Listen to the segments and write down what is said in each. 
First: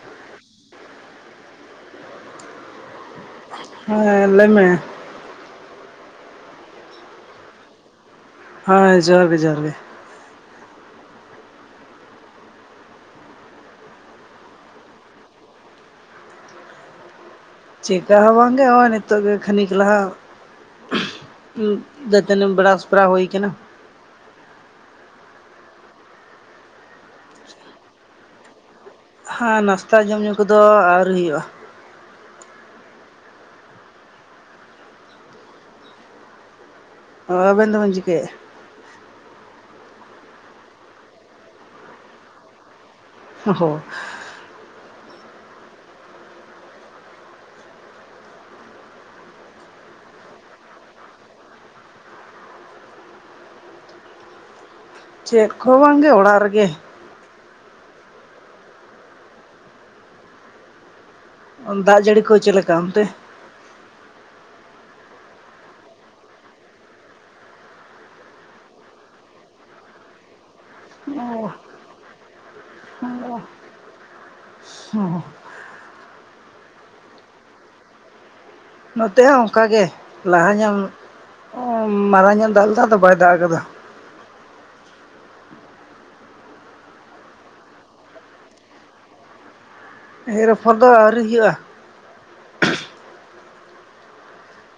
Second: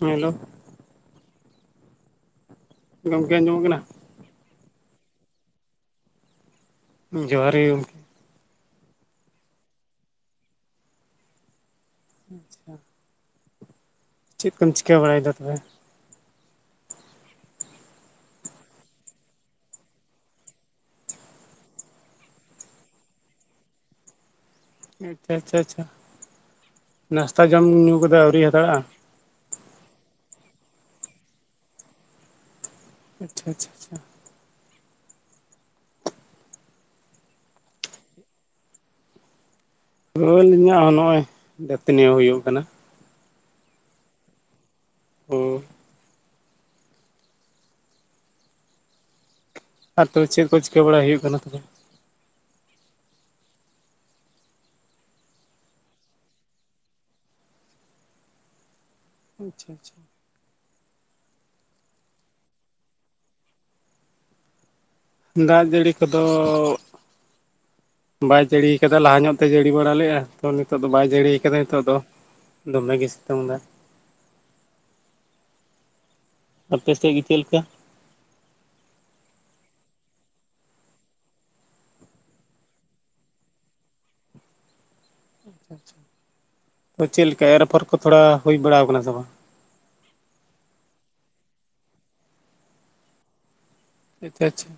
ᱧᱮᱞᱳ, ᱜᱚᱢᱠᱮ ᱟᱸᱡᱚᱢᱚᱜ ᱠᱟᱱᱟ? ᱦᱮᱸ ᱞᱟᱹ ᱢᱮ᱾ ᱡᱚᱦᱟᱨ ᱜᱮ ᱜᱚᱢᱠᱮ᱾ ᱦᱳᱭ ᱡᱚᱦᱟᱨ ᱜᱮ ᱡᱚᱦᱟᱨ ᱜᱮ, ᱟᱪᱪᱷᱟ, ᱪᱮᱫ ᱠᱚᱢ ᱪᱤᱠᱟᱹ ᱵᱟᱲᱟᱭᱫᱟ ᱛᱚᱵᱮ? ᱪᱮᱠᱟ ᱦᱚᱸ ᱵᱟᱝ ᱜᱮ ᱦᱚᱜᱼᱚᱭ ᱱᱤᱛᱳᱜ ᱜᱮ ᱠᱷᱟᱱᱤᱠ ᱞᱟᱦᱟ ᱫᱟᱹᱛᱟᱹᱱᱤ ᱵᱮᱨᱟᱥ ᱵᱟᱲᱟ ᱦᱳᱭ ᱠᱟᱱᱟ᱾ ᱟᱪᱪᱷᱟ ᱟᱪᱪᱷᱟ ᱟᱪᱪᱷᱟ ᱱᱟᱥᱛᱟ ᱡᱚᱢ ᱧᱩ ᱠᱚᱫᱚ ᱟᱣᱨᱤ ᱦᱟᱛᱟᱲᱟᱜᱼᱟ? ᱦᱟᱸ ᱱᱟᱥᱛᱟ ᱡᱚᱢ ᱧᱩ ᱠᱚᱫᱚ ᱟᱹᱣᱨᱤ ᱦᱩᱭᱩᱜᱼᱟ᱾ ᱟᱪᱪᱷᱟ ᱟᱪᱪᱷᱟ ᱟᱪᱪᱷᱟ ᱾ ᱚ ᱟᱵᱮᱱ ᱫᱚ ᱵᱮᱱ ᱪᱤᱠᱟᱹᱭᱮᱫ-ᱟ? ᱨᱩᱣᱧᱮᱠᱟ ᱱᱚᱜᱼᱚᱭ ᱫᱟᱹᱛᱟᱹᱱᱤ ᱦᱩᱭᱩᱜ ᱠᱟᱱᱟ᱾ [unintelligible] ᱦᱮᱸ ᱾ ᱟᱨ ᱛᱚᱵᱮ ᱪᱮᱫ ᱠᱚ ᱪᱤᱠᱟᱹ ᱵᱟᱲᱟᱭ ᱦᱩᱭᱩᱜ ᱡᱟᱱᱟ ᱛᱚᱵᱮ? ᱪᱮᱫ ᱠᱚ ᱦᱚᱸ ᱵᱟᱝᱜᱮ ᱚᱲᱟᱜ ᱨᱮᱜᱮ, ᱟᱪᱪᱷᱟ ᱟᱪᱪᱷᱟ, ᱫᱟᱜ ᱡᱟᱹᱲᱤ ᱠᱚ ᱪᱮᱫ ᱞᱮᱠᱟ ᱚᱱᱛᱮ? ᱫᱟᱜ ᱡᱟᱹᱲᱤ ᱠᱚᱫᱚ ᱵᱟᱭ ᱡᱟᱹᱲᱤ ᱠᱟᱫᱟ ᱞᱟᱦᱟ ᱧᱚᱜ ᱛᱮᱭ ᱡᱟᱹᱲᱤ ᱵᱟᱲᱟ ᱞᱮᱫᱼᱟ ᱛᱚ ᱱᱤᱛᱚᱜ ᱫᱚ ᱵᱟᱭ ᱡᱟᱹᱲᱤᱭᱟ ᱠᱟᱫᱟ ᱱᱤᱛᱚᱜ ᱫᱚ, ᱫᱚᱢᱮᱜᱮ ᱚ ᱥᱤᱛᱳᱜ ᱮᱫᱟ᱾ [unintelligible] ᱟᱯᱮ ᱥᱮᱫ ᱜᱮ ᱪᱮᱜ ᱞᱮᱠᱟ? ᱱᱚᱛᱮ ᱦᱚᱸ ᱚᱱᱠᱟ ᱜᱮ ᱞᱟᱦᱟ ᱧᱚᱜ ᱢᱟᱨᱟᱝ ᱧᱚᱜ ᱫᱟᱜ ᱞᱮᱫᱟ ᱟᱫᱚ ᱵᱟᱭ ᱫᱟᱜ ᱟᱠᱟᱫᱟ᱾ ᱛᱚ ᱪᱮᱫ ᱞᱮᱠᱟ ᱮᱨ ᱟᱯᱷᱚᱨ ᱠᱚ ᱛᱷᱚᱲᱟ ᱦᱳᱭ ᱵᱟᱲᱟ ᱟᱠᱟᱱᱟ ᱥᱮ ᱵᱟᱝ? ᱮᱨ ᱟᱯᱷᱚᱨ ᱫᱚ ᱟᱹᱮᱨᱤ ᱦᱩᱭᱩᱜᱼᱟ᱾ ᱟᱪᱪᱷᱟ ᱟᱪᱪᱷᱟ, [inaudible]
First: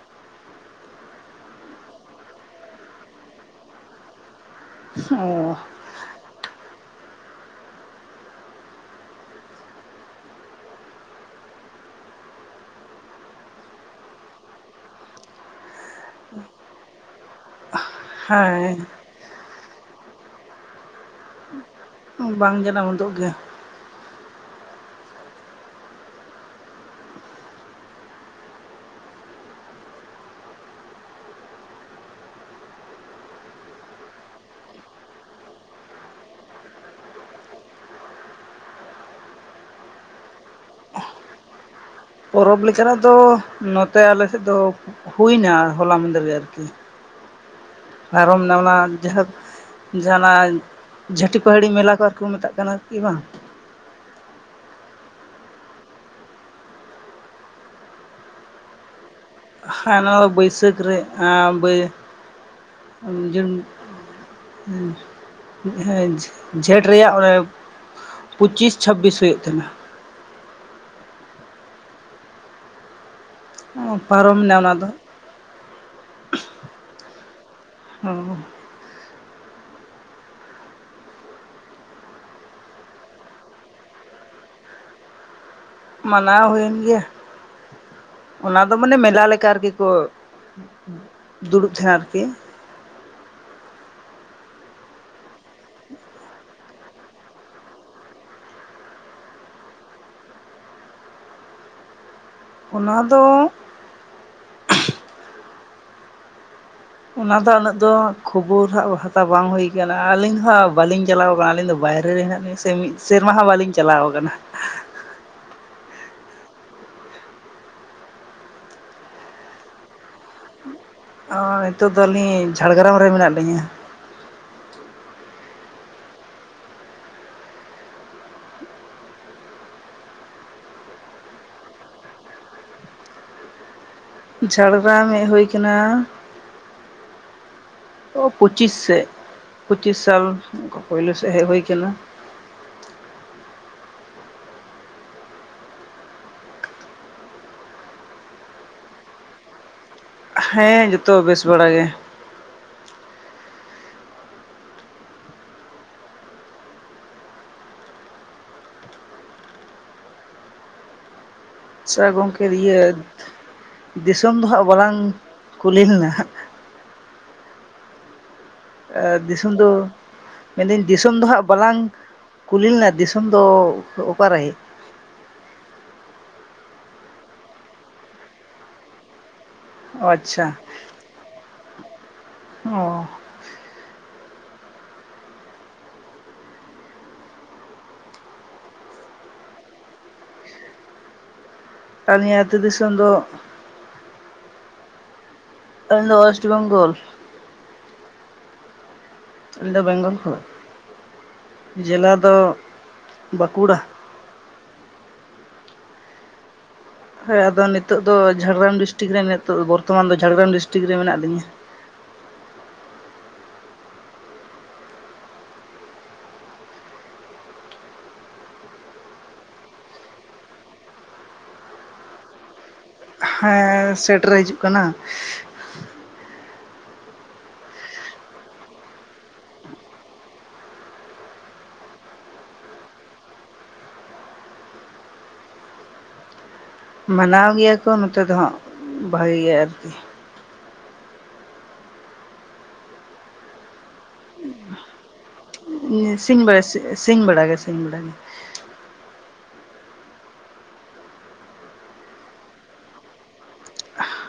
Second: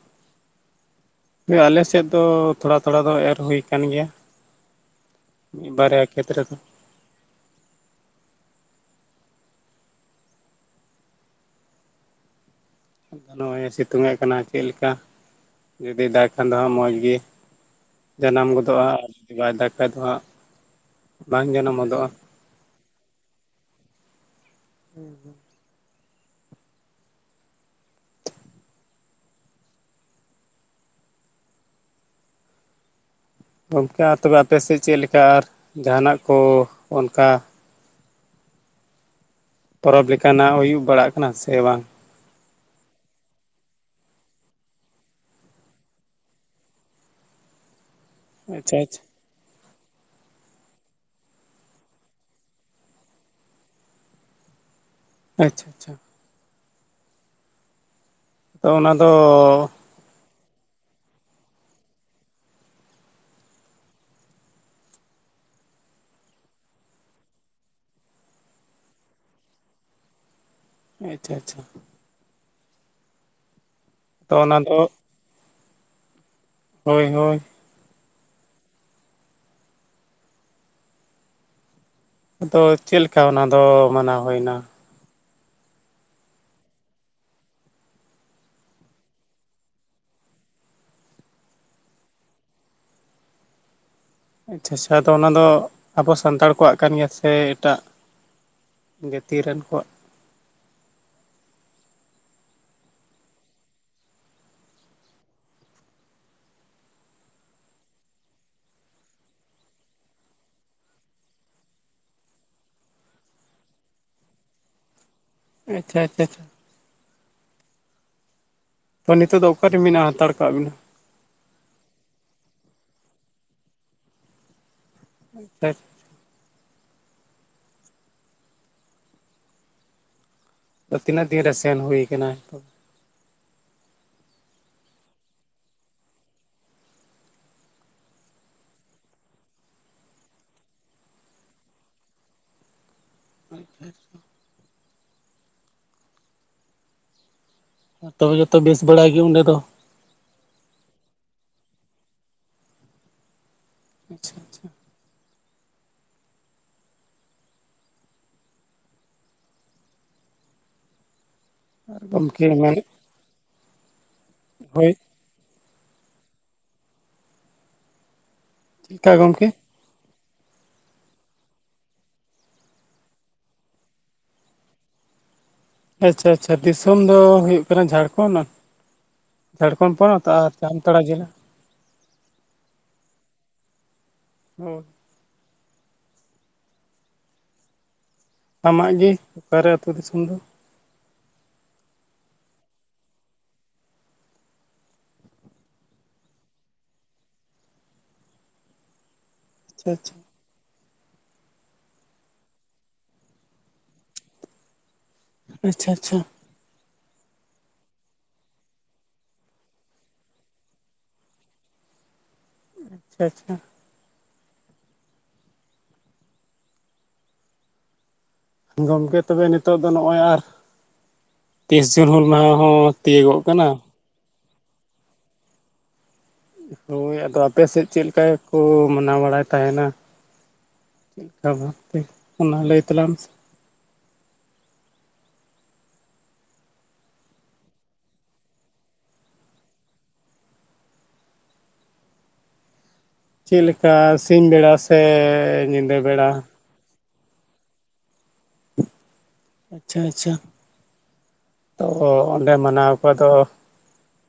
ᱦᱳᱭ ᱟᱞᱮ ᱥᱮᱫ ᱫᱚ ᱛᱷᱚᱲᱟ ᱛᱷᱚᱲᱟ ᱫᱚ ᱮᱨ ᱦᱩᱭ ᱟᱠᱟᱱ ᱜᱮᱭᱟ᱾ ᱚ ᱵᱟᱨᱭᱟ ᱠᱷᱮᱛ ᱨᱮᱫᱚ, ᱱᱚᱜᱼᱚᱭ ᱮ ᱥᱤᱛᱩᱝ ᱮ ᱠᱟᱱᱟ ᱪᱮᱫ ᱞᱮᱠᱟ? ᱡᱩᱫᱤ ᱫᱟᱜ ᱠᱷᱟᱱ ᱫᱚ ᱦᱟᱜ ᱢᱚᱸᱡᱽ ᱜᱤ ᱡᱟᱱᱟᱢ ᱦᱮᱸ ᱜᱚᱫᱚᱜᱼᱟ [unintelligible] ᱵᱟᱭ ᱫᱟᱜ ᱠᱷᱟᱡᱽ ᱫᱚ ᱦᱟᱸᱜ ᱵᱟᱝ ᱡᱟᱱᱟᱢ ᱜᱚᱫᱚᱜᱼᱟ, ᱵᱟᱝ ᱡᱟᱱᱟᱢ ᱩᱫᱚᱜ ᱜᱮ᱾ [inaudible] ᱜᱚᱢᱠᱮ ᱟᱨ ᱛᱚᱵᱮ ᱟᱯᱮ ᱥᱮᱫ ᱪᱮᱫ ᱞᱮᱠᱟ ᱟᱨ ᱡᱟᱦᱟᱱᱟᱜ ᱠᱚ ᱚᱱᱠᱟ? ᱯᱚᱨᱚᱵᱽ ᱞᱮᱠᱟᱱᱟᱜ ᱦᱩᱭᱩᱜ ᱵᱟᱲᱟᱜ ᱠᱟᱱᱟ ᱥᱮ ᱵᱟᱝ? ᱯᱚᱨᱚᱵᱽ ᱞᱮᱠᱟᱱᱟᱜ ᱫᱚ ᱱᱚᱛᱮ ᱟᱞᱮ ᱥᱮᱫ ᱫᱚ ᱦᱩᱭᱱᱟ ᱦᱚᱞᱟ ᱢᱟᱹᱫᱮᱨ ᱜᱮ ᱟᱨᱠᱤ᱾ [inaudible] ᱯᱟᱨᱚᱢ ᱱᱟ ᱚᱱᱟ ᱟᱪᱪᱷᱟ ᱟᱪᱪᱷᱟ ᱡᱟᱦᱟᱛ ᱡᱟᱦᱟᱸᱱᱟᱜ ᱡᱷᱟᱹᱴᱤ ᱯᱟᱹᱟᱦᱟᱹᱲᱤ ᱢᱮᱞᱟ ᱠᱚ ᱟᱨ ᱠᱚ ᱢᱮᱛᱟᱜ ᱠᱟᱱᱟ ᱠᱤ ᱵᱟᱝ᱾ ᱟᱪᱷᱟ ᱟᱪᱷᱟ ᱛᱚ ᱚᱱᱟ ᱫᱚ ᱦᱮᱸ ᱚᱱᱟ ᱫᱚ ᱵᱟᱹᱭᱥᱟᱹᱠ ᱨᱮ ᱟᱢ ᱵᱟᱹᱭ ᱡᱩᱱ ᱦᱮᱸ ᱡᱷᱮᱸᱴ ᱨᱮᱭᱟᱜ ᱚᱱᱮ ᱯᱚᱪᱤᱥ ᱪᱷᱟᱵᱤᱥ ᱦᱩᱭᱩᱜ ᱛᱟᱦᱮᱱᱟ᱾ ᱟᱪᱷᱟ ᱟᱪᱷᱟ ᱦᱮᱸ ᱯᱟᱨᱚᱢ ᱮᱱᱟ ᱚᱱᱟ ᱫᱚ᱾ ᱦᱳᱭ ᱦᱳᱭ᱾ ᱟᱵᱚ ᱟᱫᱚ ᱪᱮᱫ ᱞᱮᱠᱟ ᱚᱱᱟ ᱫᱚ ᱢᱟᱱᱟᱣ ᱦᱩᱭᱱᱟ? ᱢᱟᱱᱟᱣ ᱦᱩᱭᱮᱱ ᱜᱮᱭᱟ ᱚᱱᱟ ᱫᱚ ᱢᱟᱱᱮ ᱢᱮᱞᱟ ᱞᱮᱠᱟ ᱨᱮᱜᱤ ᱠᱚ ᱫᱩᱲᱩᱵ ᱛᱟᱦᱮᱸᱱ ᱟᱨᱠᱤ ᱟᱪᱷᱟ ᱟᱪᱷᱟ ᱟᱫᱚ ᱚᱱᱟ ᱫᱚ ᱟᱵᱚ ᱥᱟᱱᱛᱟᱲ ᱠᱚᱣᱟᱜ ᱠᱟᱱ ᱜᱮᱭᱟ ᱥᱮ ᱮᱴᱟᱜ ᱡᱟᱹᱛᱤ ᱨᱮᱱ ᱠᱚᱣᱟᱜ ᱚᱱᱟ ᱫᱚ ᱚᱱᱟ ᱫᱚ ᱩᱱᱟᱹᱜ ᱫᱚ ᱠᱷᱚᱵᱚᱨ ᱦᱟᱸᱜ ᱦᱟᱛᱟᱣ ᱵᱟᱝ ᱦᱩᱭ ᱠᱟᱱᱟ᱾ ᱟᱨ ᱟᱹᱞᱤᱧ ᱦᱚᱸᱵᱟᱹᱞᱤᱧ ᱪᱟᱞᱟᱣ ᱟᱠᱟᱱᱟ ᱟᱹᱞᱤᱧ ᱫᱚ ᱵᱟᱭᱨᱮ ᱨᱮ ᱦᱮᱱᱟᱜ ᱦᱮᱸ ᱥᱮ ᱢᱤᱫ ᱥᱮᱨᱢᱟ ᱦᱚᱸ ᱵᱟᱹᱞᱤᱧ ᱪᱟᱞᱟᱣ ᱟᱠᱟᱱᱟ᱾ [inaudible] ᱟᱪᱷᱟ ᱟᱪᱷᱟ ᱛᱚ ᱱᱤᱛᱚᱜ ᱫᱚ ᱚᱠᱟᱨᱮ ᱢᱮᱱᱟᱜᱼᱟ ᱦᱟᱛᱟᱲ ᱠᱟᱜ ᱵᱮᱱᱟ? ᱦᱚᱭ ᱱᱤᱛᱚᱜ ᱫᱚ ᱟᱹᱞᱤᱧ ᱡᱷᱟᱲᱜᱨᱟᱢ ᱨᱮ ᱢᱮᱱᱟᱜ ᱞᱤᱧᱟᱹ᱾ [inaudible] ᱛᱚ ᱛᱤᱱᱟᱹᱜ ᱫᱤᱱ ᱨᱮ ᱥᱮᱱ ᱦᱩᱭ ᱠᱟᱱᱟ? ᱡᱷᱟᱲᱜᱨᱟᱢ ᱦᱮᱜ ᱦᱩᱭ ᱠᱟᱱᱟ, ᱚ ᱯᱚᱸᱪᱤᱥ ᱥᱮᱫ ᱯᱩᱪᱤᱥ ᱥᱟᱞ ᱚᱱᱠᱟ ᱯᱳᱭᱞᱩ ᱥᱮᱫ ᱦᱮᱡ ᱦᱩᱭ ᱟᱠᱟᱱᱟ᱾ [unintelligible] ᱛᱚᱵᱮ ᱡᱚᱛᱚ ᱵᱮᱥ ᱵᱟᱲᱟ ᱜᱮ ᱚᱸᱰᱮ ᱫᱚ᱾ ᱦᱮᱸ ᱡᱚᱛᱚ ᱵᱮᱥ ᱵᱟᱲᱟ ᱜᱮ᱾ ᱟᱪᱷᱟ ᱟᱪᱷᱟ᱾ ᱟᱨ ᱟᱪᱷᱟ ᱜᱚᱝᱠᱮ ᱜᱚᱢᱠᱮ ᱢᱮᱱ ᱤᱭᱟᱹ ᱫᱤᱥᱚᱢ ᱫᱚ ᱦᱟᱸᱜ ᱦᱳᱭ ᱵᱟᱞᱟᱝ ᱠᱩᱞᱤ ᱞᱮᱱᱟ ᱦᱟᱸᱜ? ᱪᱮᱫᱠᱟ ᱮ ᱜᱚᱢᱠᱮ ᱫᱤᱥᱩᱢ ᱫᱚ ᱢᱮᱱ ᱫᱟᱹᱧ ᱫᱤᱥᱚᱢ ᱫᱚ ᱦᱟᱸᱜ ᱵᱟᱞᱟᱝ ᱠᱩᱞᱤ ᱞᱮᱱᱟ ᱫᱤᱥᱚᱢ ᱫᱚ ᱚᱠᱟᱨᱮ? ᱟᱪᱷᱟ ᱟᱪᱷᱟ ᱫᱤᱥᱚᱢ ᱫᱚ ᱦᱩᱭᱩᱜ ᱠᱟᱱᱟ ᱡᱷᱟᱲᱠᱷᱚᱸᱰ᱾ ᱡᱷᱟᱲᱠᱷᱚᱸᱰ ᱚ ᱯᱚᱱᱚᱛ ᱟᱪᱪᱷᱟ ᱟᱨ ᱡᱟᱢᱛᱟᱲᱟ ᱡᱤᱞᱟ᱾ ᱚ ᱦᱮᱸ᱾ ᱟᱢᱟᱜ ᱜᱮ ᱚᱠᱟᱨᱮ ᱟᱛᱩ ᱫᱤᱥᱚᱢ ᱫᱚ? ᱟᱹᱞᱤᱧᱟᱜ ᱟᱹᱛᱩ ᱫᱤᱥᱚᱢ ᱫᱚ, ᱟᱞᱤᱧ ᱫᱚ ᱣᱮᱥᱴ ᱵᱮᱝᱜᱚᱞ, ᱟᱹᱞᱤᱧ ᱫᱚ ᱟᱪᱪᱷᱟ ᱵᱮᱝᱜᱚᱞ ᱟᱪᱪᱷᱟ ᱠᱷᱚᱡ ᱡᱮᱞᱟ ᱫᱚ ᱵᱟᱸᱠᱩᱲᱟ ᱾ ᱟᱪᱷᱟ ᱟᱪᱷᱟ᱾ ᱦᱮᱸ ᱟᱫᱚ ᱱᱤᱛᱚᱜ ᱫᱚ ᱡᱷᱟᱲᱜᱨᱟᱢ ᱰᱤᱥᱴᱤᱠ ᱨᱮ ᱱᱤᱛᱚᱜ ᱫᱚ ᱵᱚᱨᱛᱚᱢᱟᱱ ᱫᱚ ᱡᱷᱟᱲᱜᱨᱟᱢ ᱰᱤᱥᱴᱤᱠ ᱨᱮ ᱢᱮᱱᱟᱜ ᱞᱤᱧᱟᱹ᱾ ᱟᱪᱪᱷᱟ ᱟᱪᱪᱷᱟ᱾ ᱜᱚᱢᱠᱮ ᱛᱚᱵᱮ ᱱᱤᱛᱚᱜ ᱫᱚ ᱱᱚᱜᱼᱚᱭ ᱟᱨ ᱛᱤᱨᱤᱥᱟ ᱡᱩᱱ ᱦᱩᱞ ᱢᱟᱦᱟ ᱦᱚᱸ ᱛᱤᱭᱳᱜᱚᱜ ᱠᱟᱱᱟ ᱦᱮᱸ ᱥᱮᱴᱮᱨ ᱦᱤᱡᱩᱜ ᱠᱟᱱᱟ ᱾ ᱦᱳᱭ ᱟᱫᱚ ᱟᱯᱮ ᱥᱮᱫ ᱪᱮᱫ ᱞᱮᱠᱟ ᱠᱚ ᱢᱟᱱᱟᱣ ᱵᱟᱲᱟᱭ ᱛᱟᱦᱮᱱᱟ? [unintelligible] ᱚᱱᱟ ᱞᱟᱹᱭ ᱛᱟᱞᱟᱝ ᱢᱮ ᱥᱮ ᱾ ᱢᱟᱱᱟᱣ ᱜᱮᱭᱟ ᱠᱚ ᱱᱚᱛᱮ ᱫᱚ ᱦᱟᱸᱜ ᱵᱷᱟᱜᱤ ᱜᱮ ᱟᱨᱠᱤ ᱾ ᱪᱮᱫ ᱞᱮᱠᱟ ᱥᱤᱧ ᱵᱮᱲᱟ ᱥᱮ ᱧᱤᱫᱟᱹ ᱵᱮᱲᱟ? ᱥᱤᱧ ᱵᱮᱲᱟ ᱜᱮ ᱥᱤᱧ ᱵᱮᱲᱟ ᱜᱮ ᱾ ᱟᱪᱪᱷᱟ ᱟᱪᱪᱷᱟ ᱛᱚ ᱚᱸᱰᱮ ᱢᱟᱱᱟᱣ ᱠᱚ ᱟᱫᱚ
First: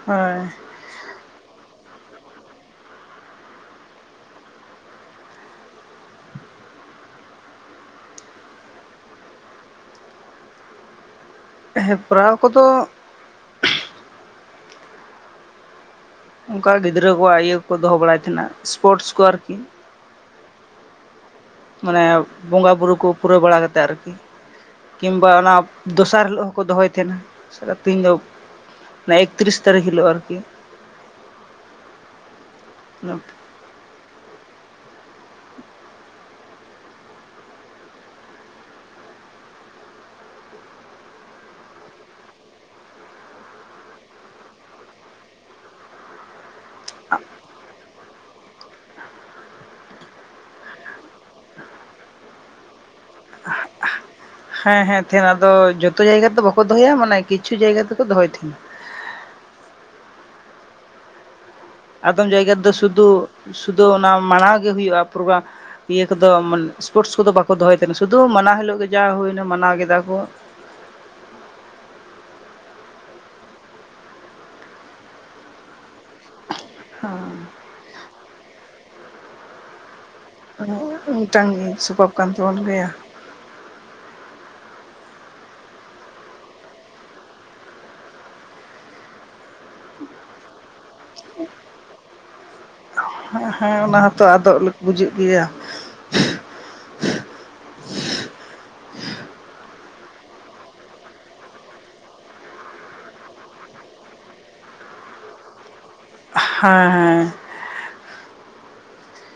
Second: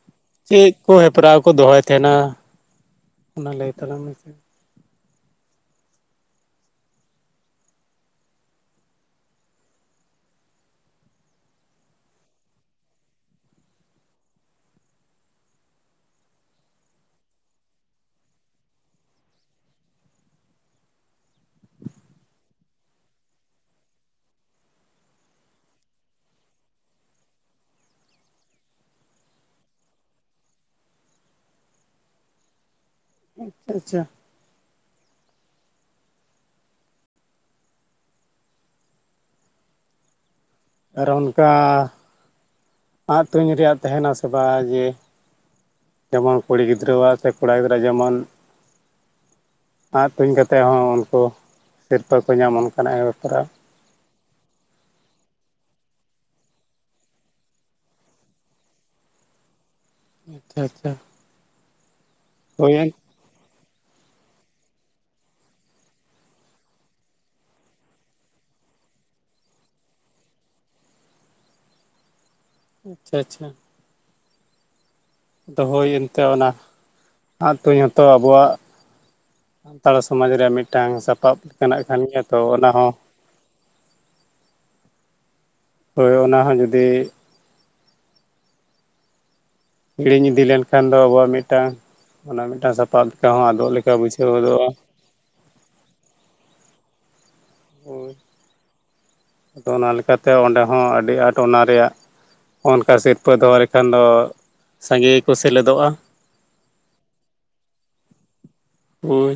ᱦᱳᱭ ᱪᱮᱫ ᱠᱚ ᱦᱮᱯᱨᱟᱣ ᱠᱚ ᱫᱚᱦᱚᱭ ᱛᱟᱦᱮᱱᱟ ᱚᱱᱟ ᱞᱟᱹᱭ ᱛᱟᱞᱟᱝ ᱢᱮ? ᱦᱮᱯᱨᱟᱣ ᱠᱚᱫᱚ ᱚᱱᱠᱟ ᱜᱤᱫᱽᱨᱟᱹ ᱠᱚᱣᱟᱜ ᱤᱭᱟᱹ ᱠᱚ ᱫᱚᱦᱚ ᱵᱟᱲᱟᱭ ᱛᱟᱦᱮᱱᱟ ᱥᱯᱳᱨᱴᱥ ᱠᱚ ᱟᱨᱠᱤ ᱾ ᱢᱟᱱᱮ ᱵᱚᱸᱜᱟ ᱵᱩᱨᱩ ᱠᱚ ᱯᱩᱨᱟᱹᱣ ᱵᱟᱲᱟ ᱠᱟᱛᱮᱫ ᱟᱨᱠᱤ ᱾ ᱠᱤᱢᱵᱟ ᱚᱱᱟ ᱫᱚᱥᱟᱨ ᱦᱤᱞᱳᱜ ᱦᱚᱸᱠᱚ ᱫᱚᱦᱚᱭ ᱛᱟᱦᱮᱱᱟ [unintelligible] ᱫᱚ ᱮᱠᱛᱨᱤᱥ ᱛᱟᱨᱤᱠᱷ ᱦᱤᱞᱳᱜ ᱟᱨᱠᱤ᱾ ᱟᱪᱪᱷᱟ, ᱟᱨ ᱚᱱᱠᱟ ᱟᱸᱜ ᱛᱩᱧ ᱨᱮᱭᱟᱜ ᱛᱟᱦᱮᱱᱟ ᱥᱮ ᱵᱟᱝ ᱡᱮ ᱡᱮᱢᱚᱱ ᱠᱩᱲᱤ ᱜᱤᱫᱽᱨᱟᱹ ᱟᱜ ᱥᱮ ᱠᱚᱲᱟ ᱜᱤᱫᱽᱨᱟᱹ ᱟᱜ ᱡᱮᱢᱚᱱ ᱟᱸᱜ ᱛᱩᱧ ᱠᱟᱛᱮᱫ ᱦᱚᱸ ᱩᱱᱠᱩ ᱥᱤᱨᱯᱟᱹ ᱠᱚ ᱧᱟᱢ ᱚᱱᱠᱟᱱᱟᱜ ᱦᱮᱯᱨᱟᱣ ᱦᱮᱸ ᱦᱮᱸ ᱛᱟᱦᱮᱱᱟ, ᱟᱫᱚ ᱡᱚᱛᱚ ᱡᱟᱭᱜᱟ ᱛᱚ ᱵᱟᱠᱚ ᱫᱚᱦᱚᱭᱟ ᱢᱟᱱᱮ ᱠᱤᱪᱷᱩ ᱡᱟᱭᱜᱟ ᱛᱮᱠᱚ ᱫᱚᱦᱚᱭ ᱛᱟᱦᱮᱱᱟ ᱾ ᱟᱪᱪᱷᱟ᱾ ᱟᱫᱚᱢ ᱡᱟᱭᱜᱟ ᱨᱮᱫᱚ ᱦᱳᱭᱮᱱ ᱥᱩᱫᱷᱩ ᱥᱩᱫᱷᱩ ᱚᱱᱟ ᱢᱟᱲᱟᱣ ᱜᱮ ᱦᱩᱭᱩᱜᱼᱟ ᱯᱨᱚᱜᱨᱟᱢ ᱾ ᱤᱭᱟᱹ ᱠᱚᱫᱚ ᱥᱯᱳᱨᱴᱥ ᱠᱚᱫᱚ ᱵᱟᱠᱚ ᱫᱚᱦᱚᱭ ᱛᱟᱦᱮᱸᱱᱟ ᱥᱩᱫᱩ ᱢᱟᱱᱟᱣ ᱦᱤᱞᱳᱜ ᱜᱮ ᱡᱟ ᱦᱩᱭᱱᱟ ᱢᱟᱱᱟᱣ ᱠᱮᱫᱟ ᱠᱚ ᱟᱪᱪᱷᱟ ᱟᱪᱪᱷᱟ ᱾ ᱦᱳᱭ ᱚᱱᱛᱮ ᱚᱱᱟ ᱟᱸᱜ ᱛᱩᱧ ᱦᱚᱛᱚ ᱟᱵᱚᱣᱟᱜ ᱥᱟᱱᱛᱟᱲ ᱥᱚᱢᱟᱡᱽ ᱨᱮᱭᱟᱜ ᱢᱤᱫᱴᱟᱝ ᱥᱟᱯᱟᱵ ᱢᱤᱫᱴᱟᱝ ᱞᱮᱠᱟᱱᱟᱜ ᱠᱟᱱ ᱥᱚᱵᱟᱵ ᱜᱮᱭᱟ ᱛᱚ ᱛᱟᱵᱚᱱ ᱜᱮᱭᱟ ᱚᱱᱟᱦᱚᱸ ᱦᱳᱭ ᱚᱱᱟ ᱦᱚᱸ ᱡᱩᱫᱤ, ᱦᱤᱲᱤᱧ ᱤᱫᱤ ᱞᱮᱱᱠᱷᱟᱱ ᱫᱚ ᱟᱵᱚᱣᱟᱜ ᱢᱤᱫᱴᱟᱝ ᱚᱱᱟ ᱢᱤᱫᱴᱟᱝ ᱥᱟᱯᱟᱵ ᱦᱚᱸ ᱟᱫᱚᱜ ᱦᱮᱸ ᱞᱮᱠᱟ ᱚᱱᱟ ᱦᱚᱸᱛᱚ ᱵᱩᱡᱷᱟᱹᱣ ᱟᱫᱚᱜ ᱜᱚᱫᱚᱜᱼᱟ ᱾ ᱵᱩᱡᱩᱜ ᱜᱮᱭᱟ ᱾ ᱦᱳᱭ ᱟᱫᱚ ᱚᱱᱟ ᱞᱮᱠᱟᱛᱮ ᱚᱸᱰᱮ ᱦᱚᱸ ᱟᱹᱰᱤ ᱟᱸᱴ ᱚᱱᱟ ᱨᱮᱭᱟᱜ ᱚᱱᱠᱟ ᱥᱤᱨᱯᱟᱹ ᱫᱚᱦᱚ ᱞᱮᱠᱷᱟᱱ ᱫᱚ ᱥᱟᱸᱜᱮ ᱜᱮᱠᱚ ᱥᱮᱞᱮᱫᱚᱜᱼᱟ ᱦᱮᱸ ᱦᱮᱸ ᱾ ᱦᱳᱭ ᱾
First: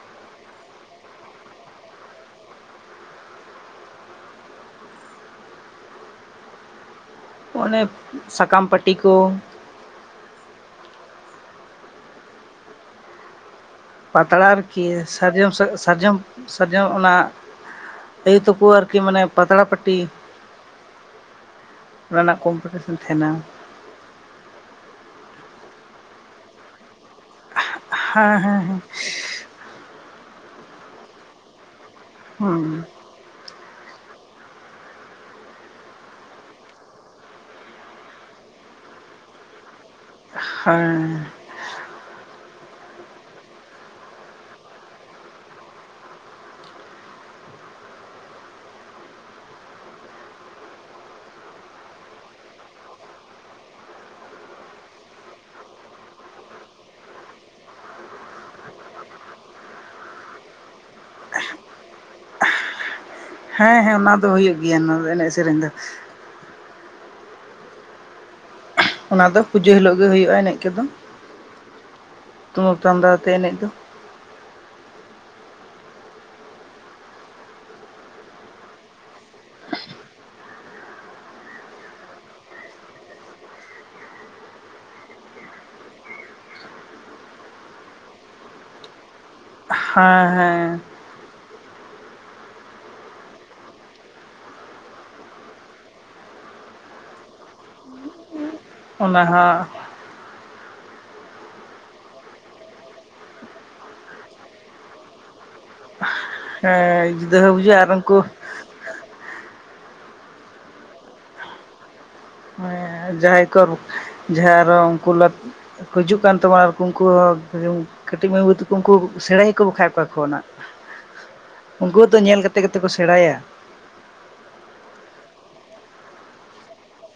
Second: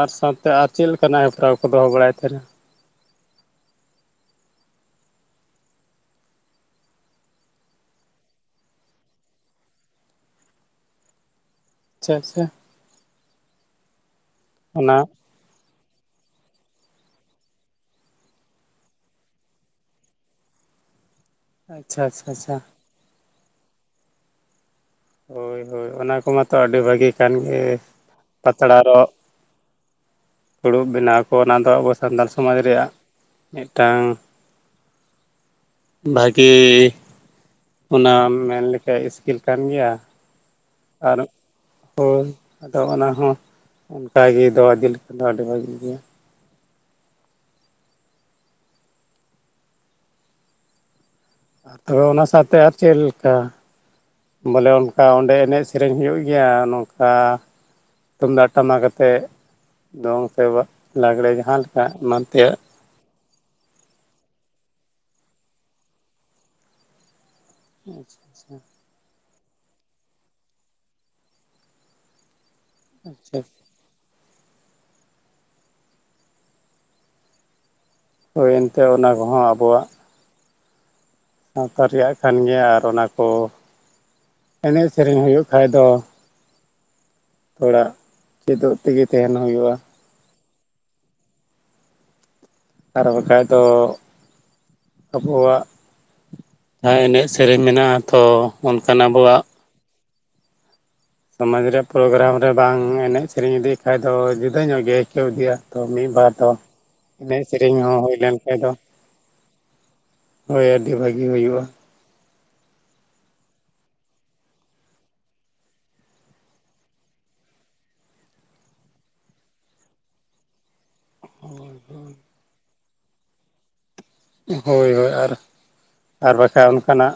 ᱟᱨ ᱥᱟᱶᱛᱮ ᱟᱨ ᱪᱮᱫ ᱞᱮᱠᱟᱱᱟᱜ ᱦᱮᱯᱨᱟᱣ ᱠᱚ ᱫᱚᱦᱚ ᱵᱟᱲᱟᱭ ᱛᱟᱦᱮᱱᱟ? ᱚᱱᱮ ᱥᱟᱠᱟᱢ ᱯᱟᱹᱴᱤ ᱠᱚ ᱾ [unintelligible] ᱯᱟᱛᱲᱟ ᱟᱨᱠᱤ ᱚᱱᱟ ᱥᱟᱨᱡᱚᱢ ᱥᱮ ᱥᱟᱨᱡᱚᱢ ᱥᱟᱨᱡᱚᱢ ᱚᱱᱟ [unintelligible] ᱟᱨᱠᱤ ᱢᱟᱱᱮ ᱯᱟᱛᱲᱟ ᱯᱟᱴᱤ, ᱟᱪᱪᱷᱟ ᱚᱱᱟ ᱟᱪᱪᱷᱟ ᱨᱮᱱᱟᱜ ᱟᱪᱪᱷᱟ ᱠᱚᱢᱯᱤᱴᱤᱥᱮᱱ ᱛᱟᱦᱮᱱᱟ ᱾ ᱦᱳᱭ ᱦᱳᱭ ᱚᱱᱟ ᱠᱚ ᱢᱟᱛᱚ ᱟᱹᱰᱤ ᱵᱷᱟᱹᱜᱤ ᱠᱟᱱ ᱜᱮ ᱦᱮᱸ ᱦᱮᱸ ᱯᱟᱛᱲᱟ ᱦᱮᱸ ᱨᱚᱜ ᱯᱷᱩᱲᱩᱵ ᱵᱮᱱᱟᱣ ᱠᱚ ᱚᱱᱟ ᱫᱚ ᱟᱵᱚ ᱥᱟᱱᱛᱟᱲ ᱥᱚᱢᱟᱡᱽ ᱦᱩᱸ ᱨᱮᱭᱟᱜ ᱢᱤᱫᱴᱟᱝ ᱵᱷᱟᱜᱮ ᱚᱱᱟᱢ ᱢᱮᱱᱞᱮᱠᱷᱟᱡ ᱤᱥᱠᱤᱞ ᱠᱟᱱ ᱜᱮᱭᱟ, ᱦᱮᱸ [unintelligible] ᱦᱳᱭ ᱟᱫᱚ ᱚᱱᱟ ᱦᱚᱸ ᱚᱱᱠᱟᱜᱮ ᱫᱚᱦᱚ ᱤᱫᱤ ᱞᱮᱠᱷᱟᱱ ᱫᱚ ᱟᱹᱰᱤ ᱵᱷᱟᱹᱜᱤ ᱜᱮᱭᱟ᱾ ᱛᱚᱵᱮ ᱚᱱᱟ ᱥᱟᱶᱛᱮ ᱟᱨ ᱪᱮᱫ ᱞᱮᱠᱟ? ᱵᱚᱞᱮ ᱚᱱᱠᱟ ᱚᱸᱰᱮ ᱮᱱᱮᱡ ᱥᱮᱨᱮᱧ ᱦᱩᱭᱩᱜ ᱜᱮᱭᱟ ᱱᱚᱝᱠᱟ ᱛᱩᱢᱫᱟᱜ ᱴᱟᱢᱟᱠ ᱟᱛᱮᱫ ᱫᱚᱝ ᱥᱮ ᱞᱟᱜᱽᱲᱮ ᱡᱟᱦᱟᱸ ᱞᱮᱠᱟ ᱮᱢᱟᱱ ᱛᱮᱭᱟᱜ? ᱦᱮᱸ ᱦᱮᱸ ᱚᱱᱟ ᱫᱚ ᱦᱩᱭᱩᱜ ᱜᱮᱭᱟ, ᱱᱚᱣᱟ ᱮᱱᱮᱡ ᱥᱮᱨᱮᱧ ᱫᱚ᱾ ᱟᱪᱪᱷᱟ ᱟᱪᱪᱷᱟ ᱾ ᱚᱱᱟ ᱫᱚ ᱯᱩᱡᱟᱹ ᱦᱤᱞᱳᱜ ᱜᱮ ᱦᱩᱭᱩᱜᱼᱟ ᱮᱱᱮᱡ ᱠᱚᱫᱚ ᱛᱩᱢᱫᱩᱫ ᱴᱟᱢᱫᱟ ᱟᱛᱮ ᱟᱪᱪᱷᱟ ᱮᱱᱮᱡ ᱫᱚ᱾ ᱦᱳᱭ ᱮᱱᱛᱮ ᱚᱱᱟ ᱠᱚᱦᱚᱸ ᱟᱵᱚᱣᱟᱜ ᱥᱟᱶᱛᱟ ᱨᱮᱭᱟᱜ ᱠᱟᱱ ᱜᱮᱭᱟ ᱟᱨ ᱚᱱᱟ ᱠᱚ ᱮᱱᱮᱡ ᱥᱮᱨᱮᱧ ᱦᱩᱭᱩᱜ ᱠᱷᱟᱭ ᱫᱚ ᱛᱷᱚᱲᱟ ᱪᱮᱫᱚᱜ ᱛᱮᱜᱮ ᱛᱟᱦᱮᱱ ᱱᱚ ᱦᱩᱭᱩᱜᱼᱟ᱾ ᱦᱮᱸ ᱦᱮᱸ ᱟᱨ ᱵᱟᱠᱷᱟᱡ ᱫᱚ ᱟᱵᱚᱣᱟᱜ ᱡᱟᱦᱟᱸ ᱮᱱᱮᱡ ᱥᱮᱨᱮᱧ ᱢᱮᱱᱟᱜᱼᱟ ᱛᱚ ᱚᱱᱠᱟᱱ ᱚᱱᱟ ᱟᱵᱚᱣᱟᱜ ᱦᱚᱸ ᱥᱚᱢᱟᱡᱽ ᱨᱮᱭᱟᱜ ᱯᱨᱳᱜᱨᱟᱢ ᱨᱮ ᱵᱟᱝ ᱮᱱᱮᱡ ᱥᱮᱨᱮᱧ ᱤᱫᱤᱜ ᱠᱷᱟᱡ ᱫᱚ ᱡᱩᱫᱟᱹ ᱧᱚᱜ ᱜᱮ ᱟᱹᱭᱠᱟᱹᱣ ᱤᱫᱤᱭᱟ ᱛᱚ ᱢᱤᱫ ᱵᱟᱨ ᱛᱚ ᱦᱮᱸ ᱡᱩᱫᱟᱹ ᱮᱱᱮᱡ ᱥᱮᱨᱮᱧ ᱵᱩᱡᱷᱟᱹᱜᱼᱟ ᱟᱨ ᱦᱚᱸ ᱦᱩᱭ ᱩᱱᱠᱩ ᱞᱮᱱᱠᱷᱟᱡ ᱫᱚ, ᱦᱳᱭ ᱟᱹᱰᱤ ᱵᱷᱟᱹᱜᱤ ᱦᱩᱭᱩᱜᱼᱟ᱾ ᱡᱟᱦᱟᱸᱭ ᱠᱚ ᱡᱟᱦᱟᱸ ᱟᱨᱚ ᱩᱱᱠᱩ ᱞᱟ. ᱦᱤᱡᱩᱜ ᱠᱟᱱ ᱛᱟᱵᱚᱱᱟ ᱟᱨ ᱩᱱᱠᱩ ᱠᱟᱹᱴᱤᱡ ᱢᱟᱹᱭ ᱵᱟᱹᱩ ᱛᱟᱠᱚ ᱩᱱᱠᱩ ᱥᱮᱬᱮ ᱟᱠᱚ ᱚᱠᱟ ᱠᱷᱚᱡ ᱠᱷᱚᱱᱟᱜ ᱩᱱᱠᱩ ᱦᱚᱸ ᱛᱚ ᱧᱮᱞ ᱠᱟᱛᱮ ᱜᱮᱛᱚ ᱠᱚ ᱥᱮᱬᱟᱭᱟ᱾ ᱦᱳᱭ ᱦᱳᱭ ᱟᱨ ᱟᱨ ᱵᱟᱠᱟᱱᱡ ᱚᱱᱠᱟᱱᱟᱜ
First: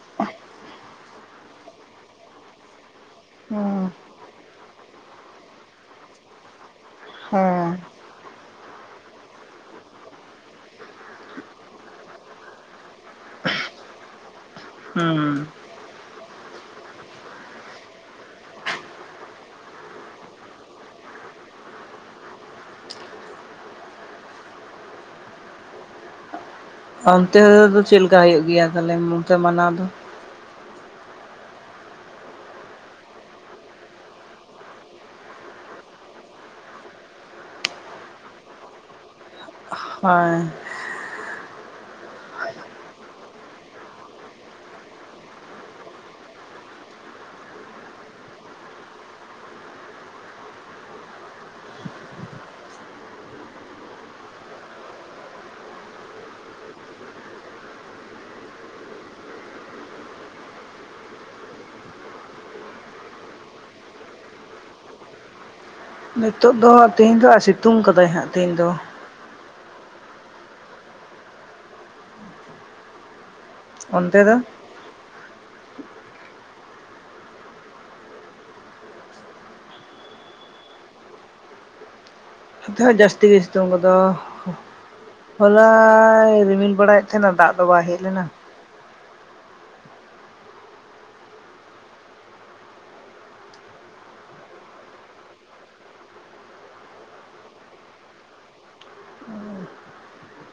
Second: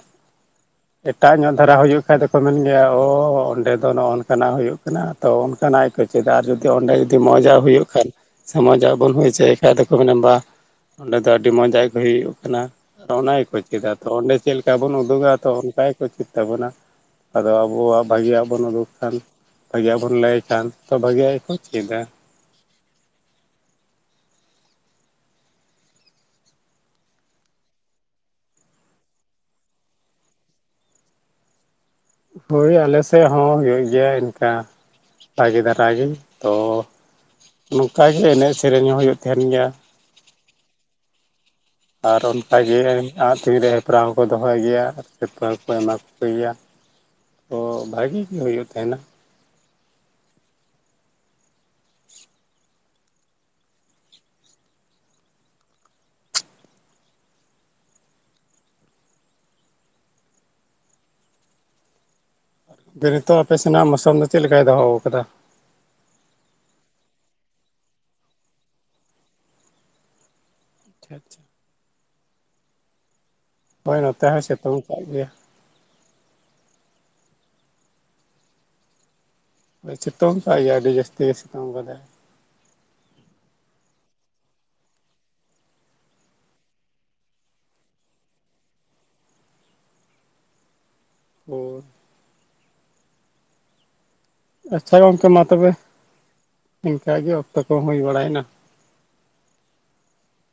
ᱮᱴᱟᱜ ᱧᱚᱜ ᱫᱷᱟᱨᱟ ᱦᱩᱭᱩᱜ ᱠᱷᱟᱡ ᱫᱚᱠᱚ ᱢᱮᱱ ᱜᱮᱭᱟ ᱚᱻ ᱚᱸᱰᱮ ᱫᱚ ᱦᱩᱸ ᱱᱚᱜᱼᱚ ᱱᱚᱝᱠᱟᱱᱟᱜ ᱦᱩᱭᱩᱜ ᱠᱟᱱᱟ᱾ ᱛᱚ ᱚᱱᱠᱟᱱᱟᱜ ᱜᱮ ᱠᱚ ᱪᱮᱫᱟ ᱟᱨ ᱡᱩᱫᱤ ᱚᱸᱰᱮ ᱡᱩᱫᱤ ᱢᱚᱡᱟᱜ ᱦᱮᱸ ᱦᱩᱭᱩᱜ ᱠᱷᱟᱱ [inaudible] ᱢᱮᱱᱟ ᱵᱟ ᱚᱸᱰᱮ ᱫᱚ ᱟᱹᱰᱤ ᱢᱚᱸᱡᱽ ᱟᱜ ᱜᱮ ᱦᱩᱭᱩᱜ ᱠᱟᱱᱟ ᱚᱱᱟ ᱜᱮᱠᱚ ᱪᱮᱫᱟ ᱛᱚ ᱚᱸᱰᱮ ᱪᱮᱫ ᱞᱮᱠᱟ ᱵᱚᱱ ᱩᱫᱩᱜᱟ ᱦᱩᱸ ᱛᱚ ᱚᱱᱠ ᱜᱮᱠᱚ ᱪᱮᱫ ᱛᱟᱵᱚᱱᱟ᱾ ᱟᱫᱚ ᱟᱵᱚᱣᱟᱜ ᱵᱷᱟᱹᱜᱤᱭᱟᱜ ᱵᱚᱱ ᱩᱰᱩᱠ ᱠᱷᱟᱱ, ᱵᱷᱟᱹᱜᱮᱭᱟᱜ ᱵᱚᱱ ᱞᱟᱹᱭ ᱠᱷᱟᱱ ᱛᱚ ᱵᱷᱟᱹᱜᱤᱭᱭᱟᱜ ᱜᱮᱠᱚ ᱪᱮᱫᱟ᱾ ᱚᱱᱛᱮ ᱫᱚ ᱪᱮᱫ ᱞᱮᱠᱟ ᱦᱩᱭᱩᱜ ᱜᱮᱭᱟ ᱛᱟᱦᱚᱞᱮ ᱚᱱᱛᱮ ᱢᱟᱱᱟᱣ ᱫᱚ? ᱦᱳᱭ ᱟᱞᱮ ᱥᱮᱫ ᱦᱚᱸ ᱦᱩᱭᱩᱜ ᱜᱮᱭᱟ ᱤᱱᱠᱟ ᱵᱷᱟᱜᱮ ᱫᱷᱟᱨᱟ ᱜᱤ ᱛᱚ ᱱᱚᱝᱠᱟᱜᱮ ᱮᱱᱮᱡ ᱥᱮᱨᱮᱧ ᱦᱚᱸ ᱦᱩᱭᱩᱜ ᱛᱟᱦᱮᱱ ᱜᱮᱭᱟ᱾ ᱦᱳᱭ ᱟᱨ ᱚᱱᱠᱟᱜᱮ ᱟᱸᱜ ᱛᱤᱨ ᱨᱮ ᱦᱮᱯᱨᱟᱣ ᱦᱚᱸᱠᱚ ᱫᱚᱦᱚᱭ ᱜᱮᱭᱟ ᱥᱤᱨᱯᱟᱹ ᱦᱚᱸᱠᱚ ᱮᱢᱟ ᱠᱚ ᱠᱚ ᱜᱮᱭᱟ᱾ ᱛᱚ ᱵᱷᱟᱜᱤ ᱜᱮ ᱦᱩᱭᱩᱜ ᱛᱟᱦᱮᱱᱟ᱾ ᱱᱤᱛᱚᱜ ᱟᱯᱮ ᱥᱮᱱᱟᱜ ᱢᱳᱥᱩᱢ ᱫᱚ ᱪᱮᱫ ᱞᱮᱠᱟᱭ ᱫᱚᱦᱚ ᱟᱠᱟᱫᱟ? ᱱᱤᱛᱳ ᱫᱚ ᱛᱮᱦᱤᱧ ᱫᱚ ᱟᱨ ᱥᱤᱛᱩᱝ ᱠᱟᱫᱟᱭ ᱦᱟᱸᱜ ᱛᱮᱦᱤᱧ ᱫᱚ᱾ ᱟᱪᱪᱷᱟ ᱟᱪᱪᱷᱟ ᱾ ᱦᱳᱭ ᱚᱱᱛᱮ ᱱᱚᱛᱮ ᱫᱚ? ᱦᱚᱸᱭ ᱥᱤᱛᱩᱝ ᱟᱠᱟᱫ ᱜᱮᱭᱟ ᱾ ᱥᱤᱛᱩᱝ ᱟᱠᱟᱫ ᱜᱮᱭᱟ ᱟᱹᱰᱤ ᱡᱟᱹᱥᱛᱤ ᱜᱮ ᱥᱤᱛᱩᱝ ᱟᱠᱟᱫᱟᱭ᱾ ᱱᱤᱛᱚ ᱦᱚᱸ ᱡᱟᱹᱥᱛᱤ ᱥᱤᱛᱩᱝ ᱠᱚᱫᱚ ᱦᱚᱞᱟᱭ ᱨᱤᱢᱤᱞ ᱵᱟᱲᱟᱭᱮᱫ ᱛᱟᱦᱮᱱᱟ ᱫᱟᱜ ᱫᱚ ᱵᱟᱭ ᱦᱮᱡ ᱞᱮᱱᱟ᱾ [unintelligible] ᱟᱪᱪᱷᱟ ᱜᱚᱝᱠᱮ ᱢᱟ ᱛᱚᱵᱮ, ᱤᱱᱠᱮ ᱚᱠᱛᱚ ᱠᱚᱼᱦᱚᱸ ᱦᱩᱭ ᱵᱟᱲᱟᱭᱮᱱᱟ᱾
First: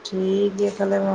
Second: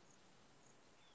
ᱴᱷᱤᱠ ᱜᱮᱭᱟ ᱛᱟᱦᱚᱞᱮ ᱢᱟ᱾